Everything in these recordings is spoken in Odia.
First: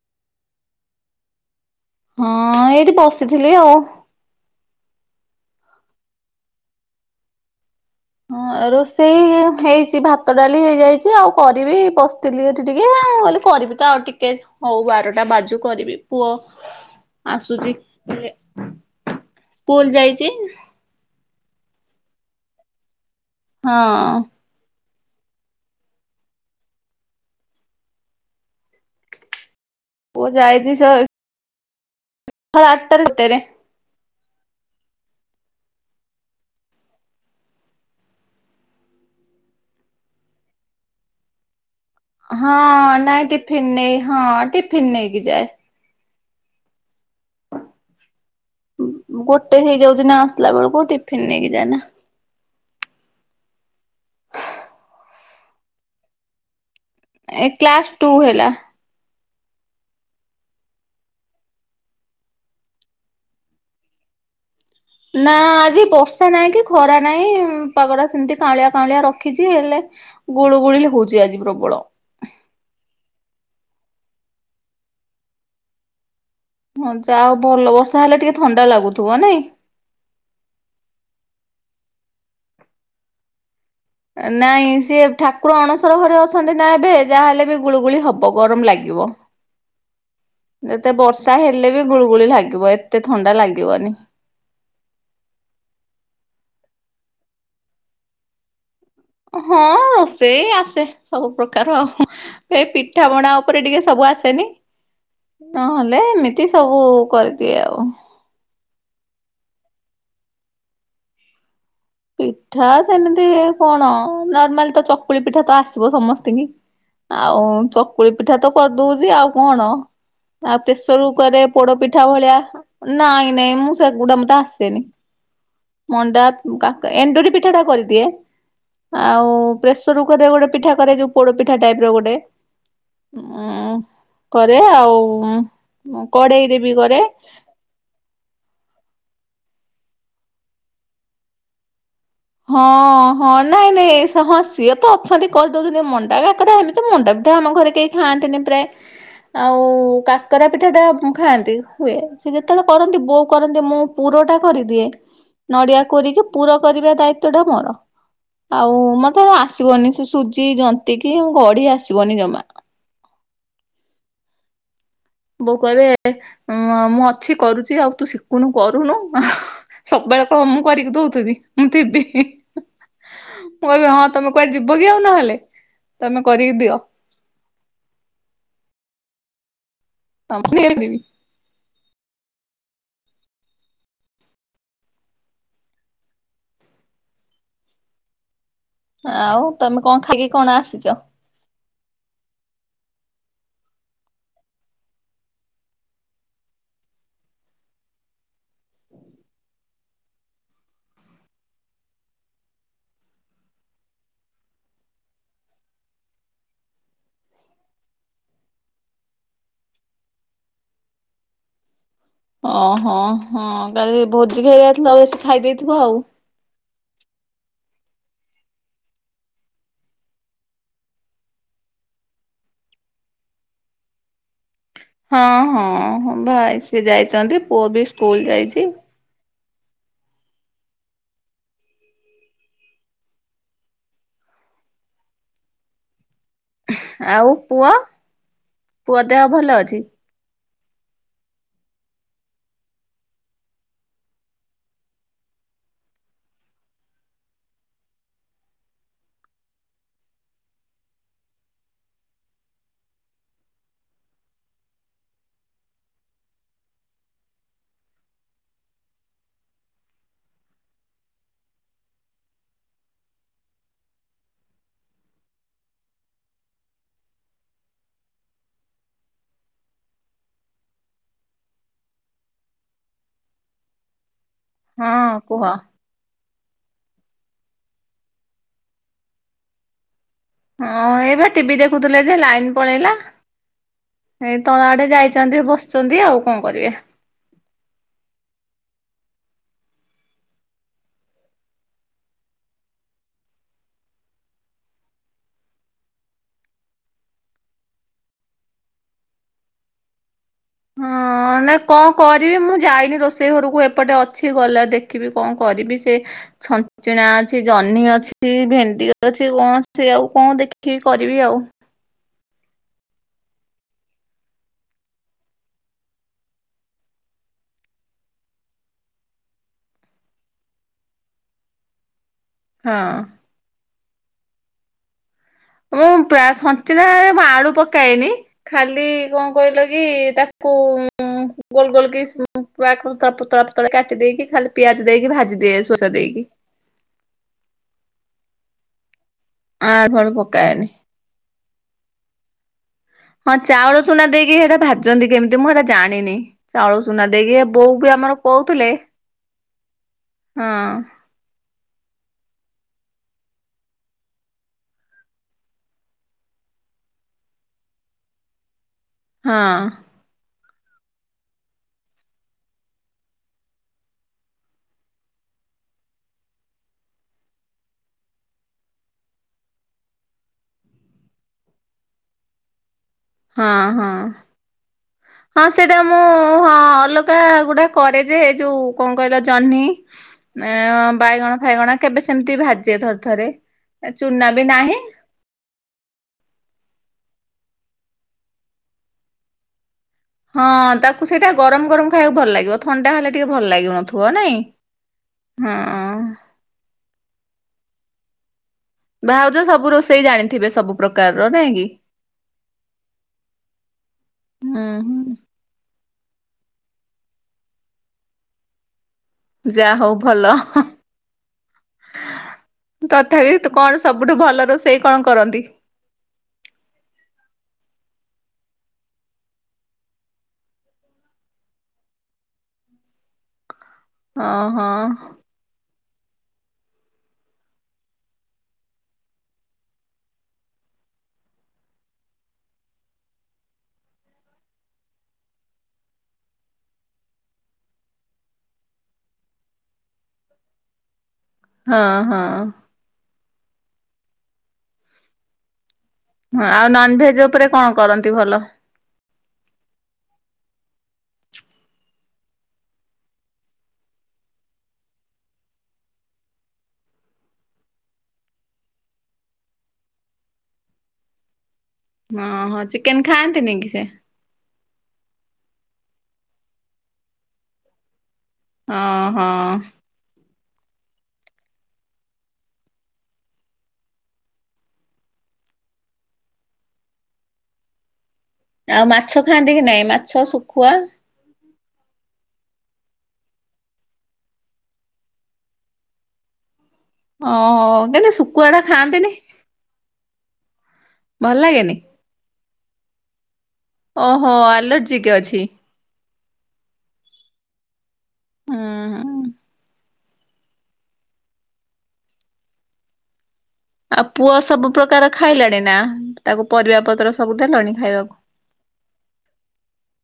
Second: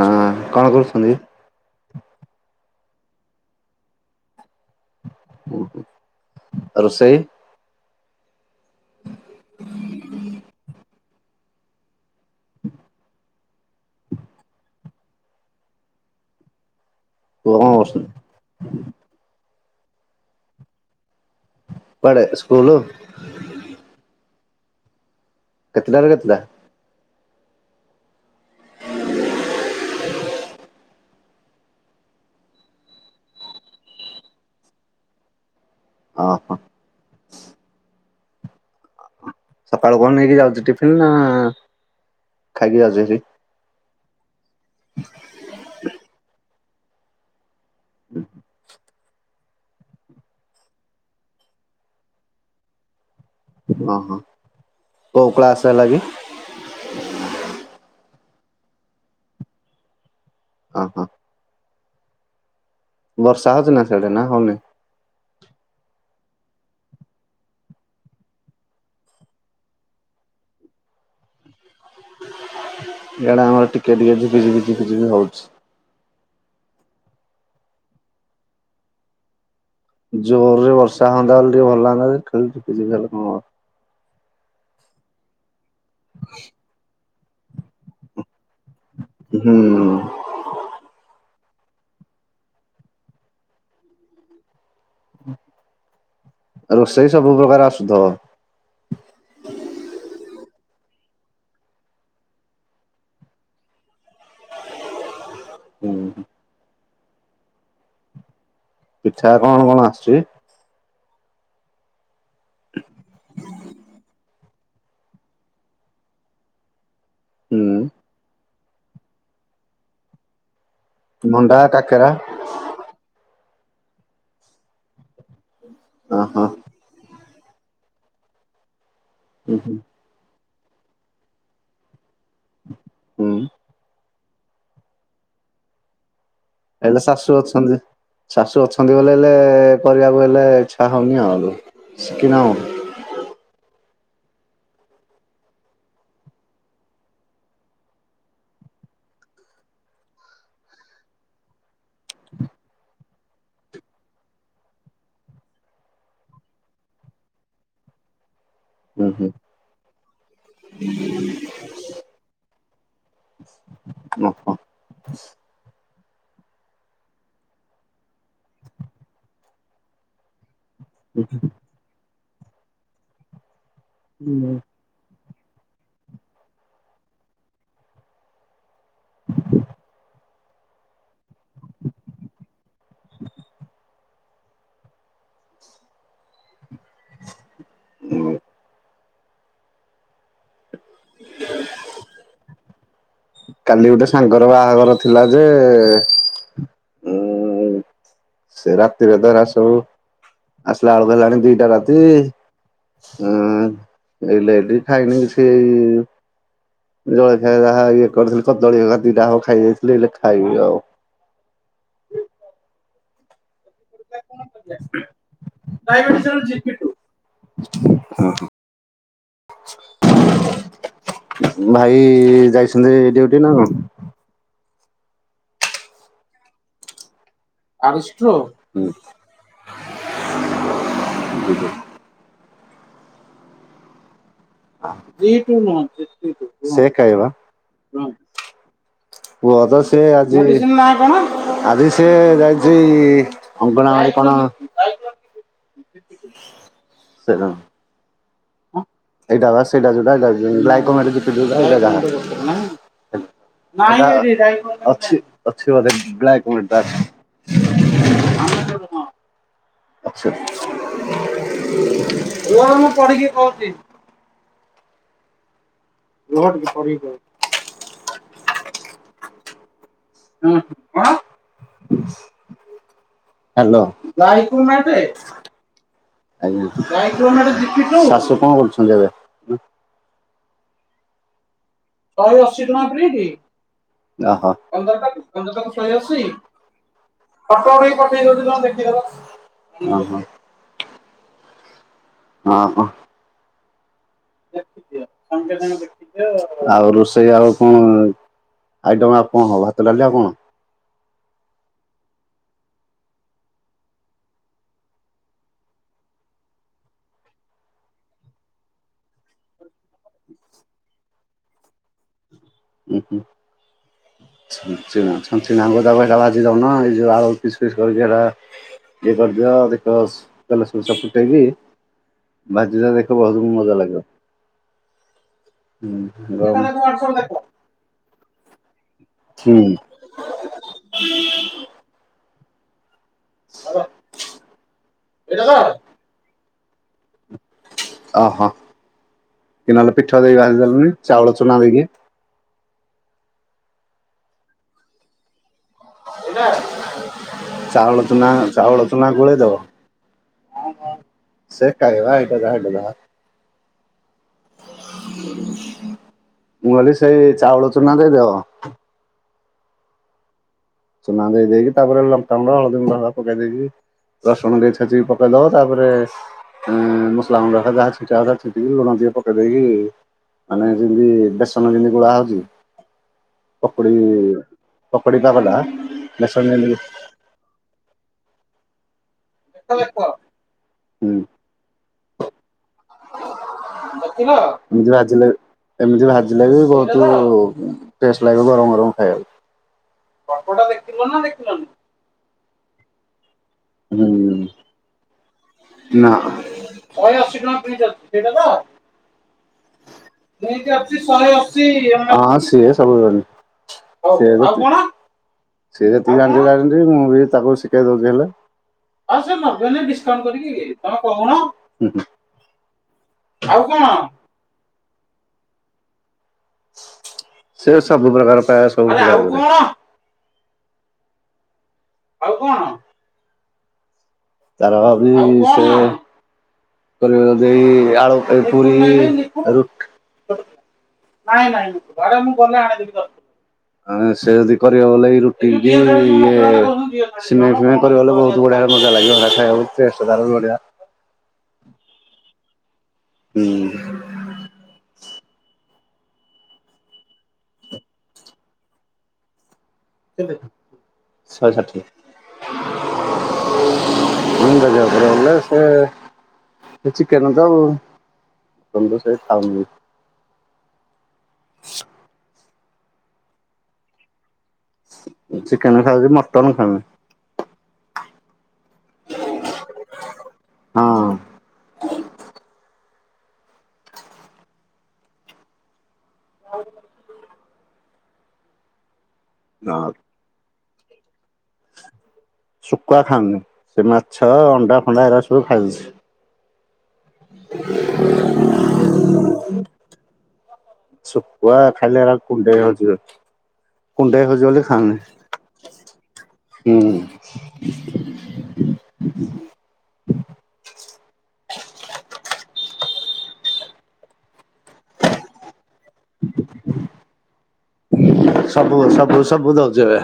ହଁ କଣ କରୁଛନ୍ତି? ହଁ ଏଇଠି ବସିଥିଲି ଆଉ ଆଉ ରୋଷେଇ? ହଁ ରୋଷେଇ ହେଇଛି ଭାତ ଡାଲି ହେଇଯାଇଛି ଆଉ। କରିବି ବସିଥିଲି ଏଠି ଟିକିଏ ଆଉ କହିଲି କରିବି ତ ଆଉ ଟିକେ ହଉ ବାରଟା ବାଜୁ କରିବି ପୁଅ ପୁଅ କଣ ଆସୁଛି କରୁଛନ୍ତି? ସ୍କୁଲ ଯାଇଛି। କୁଆଡେ ସ୍କୁଲୁ? ହଁ। କେତେଟାରେ କେତେଟା? ପୁଅ ଯାଏଛି ସ ହ ଆଠଟା ଭିତରେ। ଓ ହଁ। ସକାଳୁ କଣ ନେଇକି ଯାଉଛି ଟିଫିନ ନା ହଁ ଖାଇକି ଯାଉଛି ହେରି ନାଇଁ ଟିଫିିନ ନେଇ ହଁ ଟିଫିିନ ନେଇକି ଯାଏ। [unintelligible] ଗୋଟେ ହେଇଯାଉଛି ନା ଆସିଲା ବେଳକୁ ଟିଫିନ ନେଇକି ଯାଏନା। ଓ ହଁ କଉ କ୍ଳାସ ହେଲାକି? ଏ କ୍ଲାସ ଟୁ ହେଲା। ଓ ହୋ। ବର୍ଷା ହଉଛି ନା ସେଆଡେ ନା ହଉନି? ନା ଆଜି ବର୍ଷା ନାହିଁ କି ଖରା ନାହିଁ ପାଗ ଟା ସେମିତି କାଉଁଳିଆ କାଉଁଳିଆ ରଖିଛି ହେଲେ ଗୋଳୁ ଗୋଳି ହଉଛି ଆଜି ପ୍ରବଳ। ଏଇଡାମର ଟିକେ ଟିକେ ଝି ଝି ଝିପିଝି ହଉଛି। ହା ଆଉ ଭଲ ବର୍ଷା ହେଲେ ଟିକେ ଥଣ୍ଡା ଲାଗୁଥିବ ନାଇଁ? ଜୋରରେ ବର୍ଷା ହନ୍ତା ବୋଲିଲେ ଟିକେ ଭଲ ଲନ୍ତା ଖେିବ ଖଲେ କଣ ନାଇଁ ସିଏ ଠାକୁର ଅଣସର ଘରେ ଅଛନ୍ତି ନା ଏବେ? ଯାହାହଲେ ବି ଗୁଳୁଗୁଳି ହବ ଗରମ ଲାଗିବ। ହୁଁ। ଯେତେ ବର୍ଷା ହେଲେ ବି ଗୁଳୁଗୁଳି ଲାଗିବ ଏତେ ଥଣ୍ଡା ଲାଗିବନି। ଆଉ ରୋଷେଇ ସବୁ ପ୍ରକାର ଆସୁଥିବ? ହଁ ରୋଷେଇ ଆସେ ସବୁ ପ୍ରକାର ଆଉ। ଏ ପିଠା ପଣା ଉପରେ ଟିକେ ସବୁ ଆସ ଆସେ ନି ନହେଲେ ହୁଁ ଏମିତି ସବୁ କରିଦିଏ ଆଉ। ପିଠା କଣ କଣ ଆସୁଛି? ପିଠା ସେମିତି କଣ ନର୍ମାଲି ତ ଚକୁଳି ପିଠା ତ ଆସିବ ସମସ୍ତିଙ୍କୀ। ଆଉ ହୁଁ ଚକୁଳି ପିଠା ତ କରିଦଉଛି ଆଉ କଣ। ଆଉ ପେସରକୁକରେ ମଣ୍ଡା ପୋଡପିଠା କାକେରା ଭଳିଆ ନାଇଁ ନାଇଁ ମୁଁ ସେଗୁଡା ମତେ ଆସେନି ମଣ୍ଡା ଓହୋ କା ଏଣ୍ଡୁରି ପିଠା ଟା କରିଦିଏ ଆଉ ହୁଁ ପ୍ରେସର ଗୋଟେ ପିଠା କରାଯରେୋ ପୋଡ ପିଠା ଟାଇପ ର ଗୋଟେ ହୁଁ। ଉ କରେ ଆଉ କଡେଇରେ ବି କରେ। ହେଲେ ଶାଶୁ ଅଛନ୍ତି ଶାଶୁ ଅଛନ୍ତି ବ ହେଲେ କରିବାକୁ ହେଲେ ଇଚ୍ଛା ହଉନି ଆଉ। ଶିଖିନ ଆଉ। ହଁ। ହଁ ନାଇଁ ନାଇଁ ହଁ ସିଏ ତ ଅଛନ୍ତି କରିଦଉଦିନି ମଣ୍ଡା କାକେରା ଆମି ତ ମଣ୍ଡା ବିିଧା ଆମ ଘରେ କେହି ଖାଆନ୍ତିନି ପ୍ରାୟ ଆଉ କାକରା ପିଠା ଟା ଖାଆନ୍ତି। ହୁଏ ସେ ଯେତେବେଳେ କରନ୍ତି ବୋଉ କରନ୍ତି ମୁଁ ପୁର ଟା କରିଦିଏ ନଡିଆ କୋରିକି ପୁର କରିବା ଦାୟିତ ତ ଟା ମୋର। ଆଉ ହୁଁ ମତେ ହୁଁ ହେରା ଆସିବନି ସେ ସୁଜି ଯନ୍ତି କିି ଗଢି ଆସିବନି ଜମା। ଓ ହୋ। ବୋଉ କଇବେ ମୁଁ ଅଛି କରୁଛି ଆଉ ତୁ ଶିଖୁନୁ କରୁନୁ। ସବୁବେଳେ କ ମୁଁ କରିକି ଦଉଥିବି, ମୁଁ ଥିବି ମୁଁ କହିବି ହଁ। ତମେ କୁଆ ଯିବ କି ଆଉ ନହେଲେ ତମେ କରିକି ଦିଅ। [unintelligible] ଉଁ। ଆଉ ତମେ କଁ ଖାଇକି କଣ ଆସିଚ? କାଲି ଗୋଟେ ସାଙ୍ଗର ବାହାଘର ଥିଲା ଯେ ଉଁ ସେ ରାତିରେ ତ ଏରାସୁ ଆସିଲାଳୁକୁ ହେଲାଣି ଦିଟା ରାତି। ଉଁ ଏଇ ଲାଇଡି ଖାଇନି ସେଇ ଜଳିଖିଆ ଯାହା ଇଏ କରିଥିଲି କଦଳୀ ଦିଟା ହଉ ଖାଇ ଯାଇଥିଲି ହେଲେ ଖାଇବି ଆଉ। ଓହୋ ହଁ କାଲି ଭୋଜି ଖାଇ ଯାଇଥିଲ ବେଶୀ ଖାଇଦେଇଥିବ ଆଉ। ହଁ ହ। ଭାଇ ଯାଇଛନ୍ତି ଡ୍ୟୁଟି ନା କଁ? ହଁ ହଁ ଭାଇ ସି ଯାଇଛନ୍ତି ପୁଅ ବି ସ୍କୁଲ ଆରିଷ୍ଟୋ। ଯାଇଛି। [unintelligible] ହଁ। ସେ ଖାଇବା ଆଉ ପୁଅ ଦେହ ଭଲ ପୁଅ ଅଛି? ତ ସେ ଆଜି ସିଏ ଯାଇଛି ଅଙ୍ଗଣା ବାଡି କଣ [unintelligible] ଏଇଟା ବା ସେଇଟା ଯୋଉଟା [unintelligible] ଅଛି, ଅଛି ବୋଧେ [unintelligible] [unintelligible] ରୁହ ଟିକେ ପଢିକି କହୁଚି। ହୁଁ ହୁଁ, କଣ? ହାଲୋ। ହଁ ଆଜ୍ଞା, କୁହ। ଶାଶୁ କଣ କରୁଛନ୍ତି ଏବେ? ହଁ ଏଇ ପା ଟିଭି ଦେଖୁଥିଲେ ଯେ ଶହେ ଲାଇନ ଅଶୀ ଟଙ୍କା ପଳେଇଲା। ପ୍ଲେଟ ଏଇ ଓହୋ। ତ ଆଡେ ପନ୍ଦରଟାକୁ ଯାଇଛନ୍ତି ବସିଛନ୍ତି ଆଉ କଣ କରିବେ। ଫଟ ଉଠେଇକି ପଠେଇ ଦଉଛି ର ଦେଖିଦବ, ଓହୋ। ହଁ ହ। ଆଉ ରୋଷେଇ ଆଉ କଣ ଆଇଟମ୍ ଆଉ କଣ ହବ ଭାତ ଡାଲି ଆଉ କଣ? ହଁ ନାଇ କଣ କରିବି ମୁଁ ଯାଇନି ରୋଷେଇ ଘରକୁ ଏପଟେ ଅଛି ଗଲା ଦେଖ ଖିବି କଣ କରିବି ସେ ଛଞ୍ଚଣା ଅଛି ଜହ୍ନି ଅଛି, ଭେଣ୍ଡି ଅଛି, କଣ ସେ ଆଉ କଣ ଦେଖିକି କରିବି ଆଉ। ଉଁ ହୁଁ। ଛଞ୍ଚିଣା [unintelligible] ବାଜିି ଦଉନ ଏ ଯୋଉ ଆଳୁ ପିସ୍ ପିସ୍ କରିକି ହେରା। ଇଏ କରଦିଅ ଦେଖିବ ତେଲ ସୁସ ଫୁଟେଇକି। ଭାଜି ହଁ। ଦିଅ ଦେଖିଅ ବହୁତ ମଜା ଲାଗିବ। ମୁଁ ପା ହୁଁ ଗରମ ଛଞ୍ଚିଣା ରେ ୱାଟସପ୍ ମୁଁ ଦେଖ। ଆଳୁ ପକାଏନି ଖାଲି କଣ କହିଲ କି ହୁଁ। ତା କୁ ଗୋଲ ଗୋଲ କି [unintelligible] ପତଳା ପତଳା କାଟିଦେଇକି ଖାଲି ପିଆଜ ଦେଇକି ଏଇଟା ଭାଜିଦିଏ ସୋରିଷ ଦେଇକି। ଅହୋ କି ଆଳୁ ନହେଲେ ଫାଳୁ ପିଠଉ ଦେଇକି ପକାଏନି ଭାଜିଦେଲଣିି ଚାଉଳ ଚୁନା ଦେଇକି। ହଁ ଚାଉଳ ସୁନା ଦେଇକି ସେଇଟା ଭା ଭାଜନ୍ତି କେମିତି ମୁଁ ଏଇଟା ଜାଣିନି ଚାଉଳ ଚୁନା ଦେଇକି ଏ ବୋଉ ବି ଚାଉଳ ଆମର ଚୁନା କହୁଥିଲେ। ଚାଉଳ ଚୁନା ଗୋଳେଇ ଦବ ହଁ। ସେ କାଇ [inaudible] ମୁଁ କହିଲି ସେଇ ଚାଉଳ ଚୁନା ଦେଇଦବ। ହଁ। ଚୁନା ଦେଇଦେଇକି ତାପରେ ଲଙ୍କାଗୁଣ୍ଡ ହଳଦୀଗୁଣ୍ଡ ପକେଇ ଦେଇକି ରସୁଣ ଟିକେ ଛେଚିକି ପକେଇ ଦବ ତାପରେ ଉଁ ମସଲା ଗୁଣ୍ଡ ଯାହା ଛିଞ୍ଚିଆ କଥା ଛିଞ୍ଚିକି ଲୁଣ ଟିକେ ପକେଇଦେଇକି। ମାନେ ଯେମିତି ବେସନ ଯେମିତି ଗୋଳା ହଉଛି। ହଁ ହଁ। ହଁ ସେଇଟା ମୁଁ ହଁ [unintelligible] ଗୁଡା କରେଯେ ଯୋଉ କଣ କହିଲ ଜହ୍ନି ହୁଁ ବାଇଗଣ ଫାଇଗଣ କେବେ ସେମତି ଭାଜେ ଥରେ ଥରେ ଚୁନା ବି ନାହିଁ ନିଜେ ଭାଜିଲେ ଏମିତି ଭାଜିଲେ ବି ବହୁତ ଟେଷ୍ଟ ଲାଗିବ ଗରମ ଗରମ ଖାଇବାକୁ। ହଁ ଫଟୋଟା ଦେଖିଲ ତାକୁ ନା ସେଇଟା ଦେଖିଲନି? ଗରମ ଗରମ ଖାଇବାକୁ ଭଲ ଲାଗିବ ଥଣ୍ଡା ହେଲେ ଟିକେ ଭଲ ଲାଗୁନଥିବ ନାଇଁ ହଁ। ନାଁ। ଭାଉଜ ସବୁ ରୋଷେଇ ଜାଣିଥିବେ ସବୁ ପ୍ରକାରର ହଁ ନାଇଁ କି? ସିଏ ସବୁ ସେ ହୁଁ ହୁଁ ସିଏ ଯେତିକି ଜାଣିଛନ୍ତି ଜାଣିଛି ମୁଁ ବି ତାକୁ ଶିଖେଇ ଦଉଛି ହେଲେ। ଆଉ ସେ ଯା ନବେନାଇ ହଉ ଡିସକାଉଣ୍ଟ ଭଲ କରିକି ତମେ କହୁନ? ତଥାପି କଣ ସବୁଠୁ ଭଲ ରୋଷେଇ କଣ କରନ୍ତି? ସେ ସବୁ ପ୍ରକାର ପାଏ ସବୁ ଆଉ କଣ? ଓହୋ ତାର ବି ସେ କରିବେ ଯଦି ଆଳୁ ପୁରି ରୁ ନାଇଁ ନାଇଁ ଘରେ ମୁଁ ଗଲେ ଆଣିଦେବି ଦର ଆଉ ସେ ଯଦି କରିବାକୁ ବଲେ ରୁଟି କି ଇଏ ସିମେଇ ଫିମେଇ। କରିବାଲେ ବହୁତ ବଢିଆ ମଜା ଲାଗିବ ଖାଇବାକୁ ବି ଟେଷ୍ଟ ତାର ବି ବଢିଆ। ହଁ ହଁ। ହୁଁ। ହଁ ଆଉ ନନଭେଜ ଉପରେ କଣ କରନ୍ତି ଭଲ? ଶହେ ଷାଠିଏ। [unintelligible] ସେ ଚିକେନ ତ ଆଉ ହଁ ହଁ ଚିକେନ ଖାଆନ୍ତିନି କି ସେ? ଚିକେନ ଖାଉଛି ମଟନ ଖାଉନି। ହଁ ହଁ। ହଁ। ହଉ। ଆଉ ମାଛ ଖାଆନ୍ତି କି ହଁ ନାଇଁ ମାଛ ଶୁଖୁଆ? ଶୁଖୁଆ ଖାଉନି। ସେ ମାଛ ଅଣ୍ଡା ଫଣ୍ଡା ଏରା ସବୁ ଖାଉଚି। ଓହ କେନ୍ତି ଶୁଖୁଆ ଟା ଖାଆନ୍ତିନି? ଭଲ ଶୁଖୁଆ ଲାଗେନି ଖାଇଲେ ଏଗୁରା କୁଣ୍ଡେଇ ହଉଚି ବା। କୁଣ୍ଡେଇ ଓହୋ ହଉଚି ବୋଲି ଖାଉନି ଆଲର୍ଜିିକ ଅଛି। ହୁଁ। ଉଁ ହୁଁ। ଆଉ ପୁଅ ସବୁ ପ୍ରକାର ଖାଇଲାଣି ନା? ତାକୁ ପରିବା ପତ୍ର ସବୁ ଦେଲଣି ଖାଇବାକୁ? ସବୁ ସବୁ ସବୁ ଦଉଚୁ ଏବେ।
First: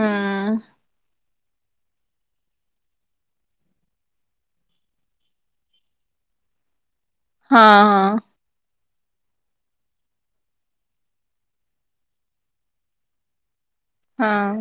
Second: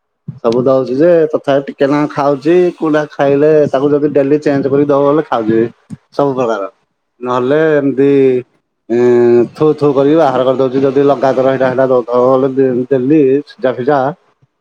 ହୁଁ ସବୁ ଦଉଚୁ ଯେ ତଥାପି ଟିକେ ନାଁକୁ ଖାଉଚି। କୋଉଟା ଖାଇଲେ ତାକୁ ଯଦି ଡେଲି ଚେଞ୍ଜ କରି ଦବ ବଲେ ଖାଉଚି। ସବୁ ପ୍ରକାର ନହେଲେ ହଁ ହଁ ଏମିତି ଏ ଥୁ ଥୁ କରିକି ବାହାର କରିଦଉଚି ଯଦି ଲଗା ଦର ହେଇଟା ହେଲା ଡେଲି ସିଝା ଫିଝା। ହଁ।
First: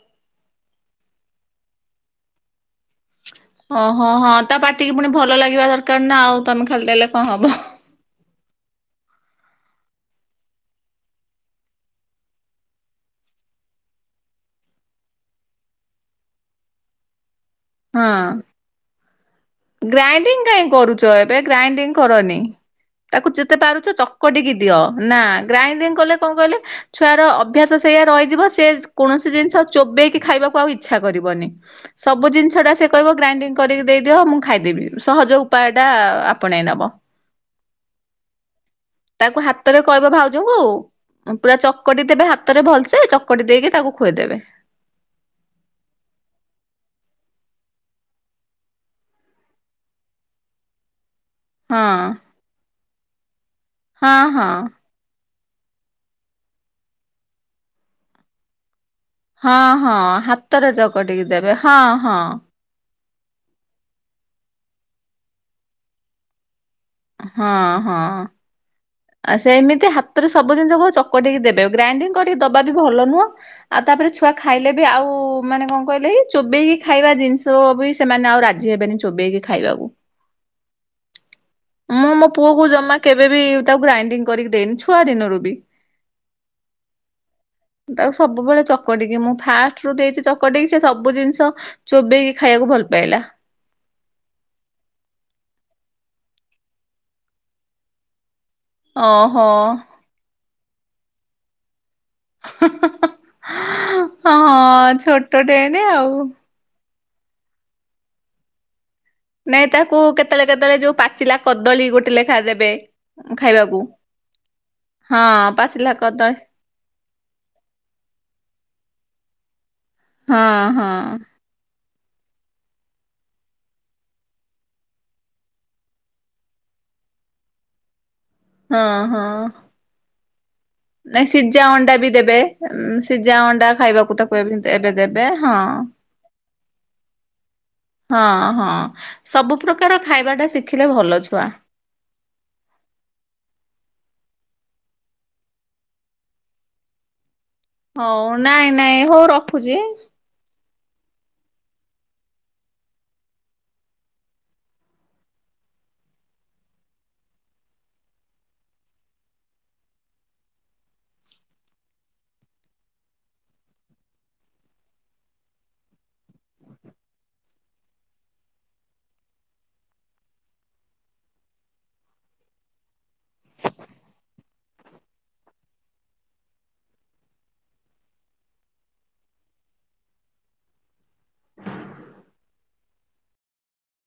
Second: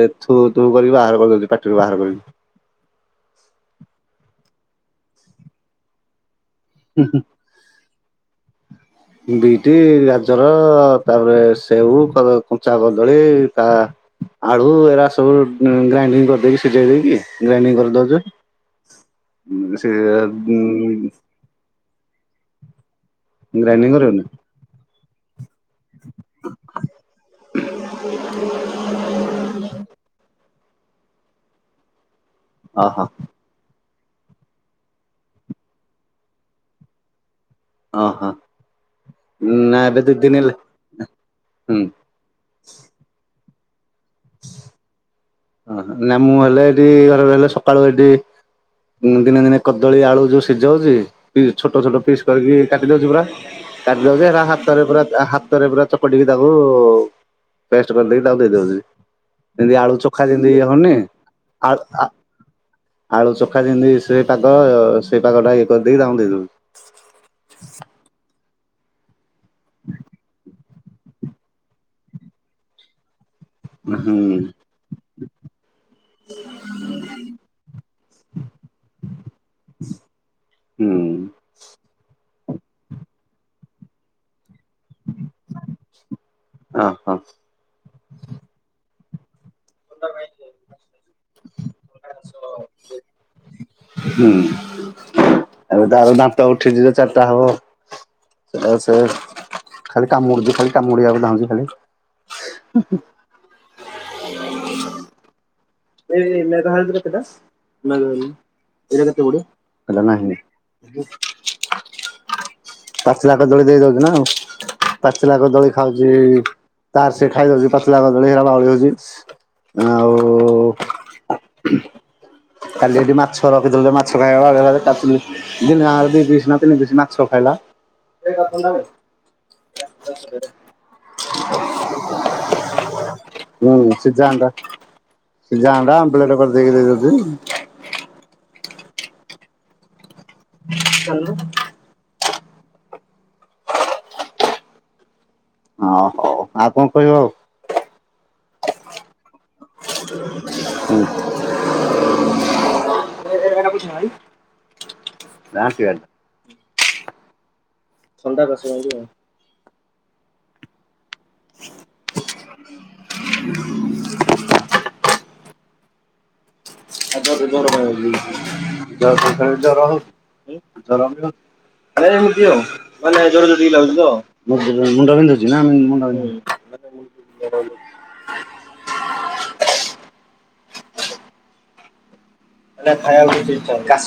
ଏ ଥୁ ଥୁ କରିକି ବାହାର କରିଦଉଚି ପାଟିରୁ ବାହାର କରିକି। ଓହୋ ହଁ ହଁ ହଁ ତା ପାଟିକି ପୁଣି ଭଲ ଲାଗିବା ଦରକାର ନା ଆଉ। ତମେ ଖାଲି ଦେଲେ କଣ ହବ? ହଁ ବିଟି ଗାଜର ତାପରେ ସେଉ କ କଞ୍ଚା କଦଳୀ ତା ଆଳୁ ଏରା ସବୁ ଉଁ ଗ୍ରାଇଣ୍ଡିଙ୍ଗ କରିଦେଇକି ସିଝେଇ ଦେଇକି ଗ୍ରାଇଡିଙ୍ଗ କରିଦଉଚୁ। ଗ୍ରାଇଡିଙ୍ଗ କାହିଁ କରୁଚ? ଏବେ ଗ୍ରାଇଡିଙ୍ଗ କରନି। ତାକୁ ଯେତେ ପାରୁଚ ଗ୍ରାଇଣ୍ଡିଙ୍ଗ କରିବନି ଚକଟିକି ଦିଅ ନା ଗ୍ରାଇଡିଂ କଲେ କଣ କହିଲେ ଛୁଆର ଅଭ୍ୟାସ ସେଇୟଆ ରହିଯିବ। ସେ କୌଣସି ଜିନିଷ ଚୋବେଇକି ଖାଇବାକୁ ଆଉ ଇଚ୍ଛା କରିବନି। ସବୁ ଜିନିଷ ଶ ଟା ସେ ଓହୋ କହିବ ଗ୍ରାଇଡିଙ୍ଗ କରିକି ଦେଇଦିଅ, ମୁଁ ଖାଇଦେବି ସହଜ ଉପାୟ ଟା ଆପଣେଇ ନବ। ଓହୋ। ତାକୁ ହାତରେ ନା ଏବେ କହିବ ଦି ଦିନ ହେଲା ଭାଉଜଙ୍କୁ ଉ ପୁରା ହୁଁ ଚକଟି ଦେବେ ହାତ ତ ରେ ଭଲସେ ଚକଟି ଦେଇକି ତାକୁ ଖୁଆଇଦେବେ। ଅ ହ ନାଇ ମୁଁ ହେଲେ ଏଠି ଘରେ ରହଲେ ସକାଳୁ ଏଠି ଦିନେ ଦିନେ କଦଳୀ ଆଳୁ ଯୋଉ ସିଝଉଚି ପିସ୍ ଛୋଟ ହଁ ଛୋଟ ପିସ୍ କରିକି କାଟିଦଉଚି ପୁରା। ହଁ କାଟିଦଉଚି ଏରା ହଁ ହାତରେ ପୁରା ହାତରେ ପୁରା ଚପଟିକି ତାଙ୍କୁ ଫେଷ୍ଟ କରିଦେଇକି ତାକୁ ଦେଇଦଉଚି। ହଁ ଏମତି ଆଳୁ ହଁ ଚୋଖା ଯେମିତି ହାତରେ ହଉନି ଚକଟିକି ଦେବେ ଆ- ହଁ ଆଳୁ ହଁ ଆଳୁ ଚଖା ଯେମିତି ସେ ପାଗ ସେଇ ପାଗ ଟା ଇଏ କରିଦେଇକି ତାଙ୍କୁ ଦେଇ ଦଉଚି। ହଁ ହଁ। ଆ ସେମିତି ହାତରେ ସବୁ ଜିନିଷକୁ ଚକଟିକି ଦେବେ। ଆଉ ଗ୍ରାଇଣ୍ଡିଙ୍ଗ କରିକି ଦବା ବି ଭଲ ନୁହଁ। ଆଉ ତାପରେ ଛୁଆ ହୁଁ ଖାଇଲେ ବି ଆଉ ମାନେ କଣ କହିଲେ ଚୋବେଇକି ଖାଇବା ଜିନିଷ ବି ସେମାନେ ଆଉ ରାଜି ହେବେନି ଚୋବେଇକି ଖାଇବାକୁ। ହୁଁ। ମୁଁ ମୋ ପୁଅ କୁ ଜମା କେବେବି ତାକୁ ଗ୍ରାଇଡିଙ୍ଗ କରିକି ଦେଇନି ଛୁଆ ଦିନରୁ ବି। ଅ ହ। ତାକୁ ସବୁବେଳେ ଚକଟିକି ମୁଁ ଫାଷ୍ଟ ରୁ ଦେଇଚି ଚକଟକି ସେ ସବୁ ଜିନିଷ ଚୋବେଇକି ଖାଇବାକୁ ଭଲ ପାଇଲା। ହୁଁ ଏବେ ତ ଆଉ ଦାନ୍ତ ଉଠି ଯିବ ଚାରିଟା ହବ। ଆଉ ସେ ଓହୋ। ଖାଲି କାମୁଡୁଚି ଖାଲି କାମୁଡିବାକୁ ଯାଉଚି ଖାଲି। ହ ହଁ ଛୋଟ ଟ ଟେ ଏଇନେ ଆଉ। ଏଇ ମେଘାଳ କେତେଟା ମଲ ଏଇଟା କେତେ ଗୁଡ ନାଇଁ ତାକୁ କେତେବେଳେ କେତେବେଳେ ଯୋଉ ପାଚିଲା କଦଳୀ ଗୋଟେ ଲେଖା ଦେବେ। ପାଚିଲା କଦଳୀ ଖାଇବାକୁ ଦେଇ ଦଉଛି ନା ଆଉ ହଁ ପାଚିଲା କଦଳୀ ପାଚିଲା ଖାଉଛି କଦଳୀ ତାର ସେ ଖାଇଦଉଛି ପାଚିଲା କଦଳୀ। [unintelligible] ହଁ ହଁ। କାଲି ଏଠି ମାଛ ରଖିଥିଲୁ ଯେ ମାଛ ଖାଇବାକୁ [unintelligible] ଦିନ ଆ ଦି ପିସ୍ ନା ତିି ପିସ୍ ମାଛ ଖାଇଲା। ହଁ ହଁ। [inaudible] ନାଇଁ ସିଝା ଅଣ୍ଡା ବି ଦେବେ, ସିଝା ଅଣ୍ଡା ହୁଁ ଖାଇବାକୁ ସିଝା ତାକୁ ଅଣ୍ଡା ଏବେ ଏବେ ଦେବେ ହଁ। ସିଝା ଅଣ୍ଡା ଆମ୍ବଲେଟ୍ କରିଛି ଦେଇକି ଦେଇ ଦଉଛି। ହଁ ହଁ ସବୁ ପ୍ରକାର ଖାଇବା ଟା ଶିଖିଲେ ଭଲ ଚାଲୁନୁ। ଛୁଆ। ହ ହଉ। ଆଉ କଣ କହିବ ଆଉ? ହଉ ନାଇଁ ନାଇଁ ହଉ ରଖୁଛି। ହୁଁ। [unintelligible] [unintelligible] [inaudible] [unintelligible] ଆରେ ଏମିତି ଆଉ। ମାନେ ଜର ଜର ଯୋଉ ଟିକେ ଲାଗୁଛି ତ? ମୁଣ୍ଡ ବିନ୍ଧୁଛି ନା ମୁଣ୍ଡ ବିଧ [unintelligible]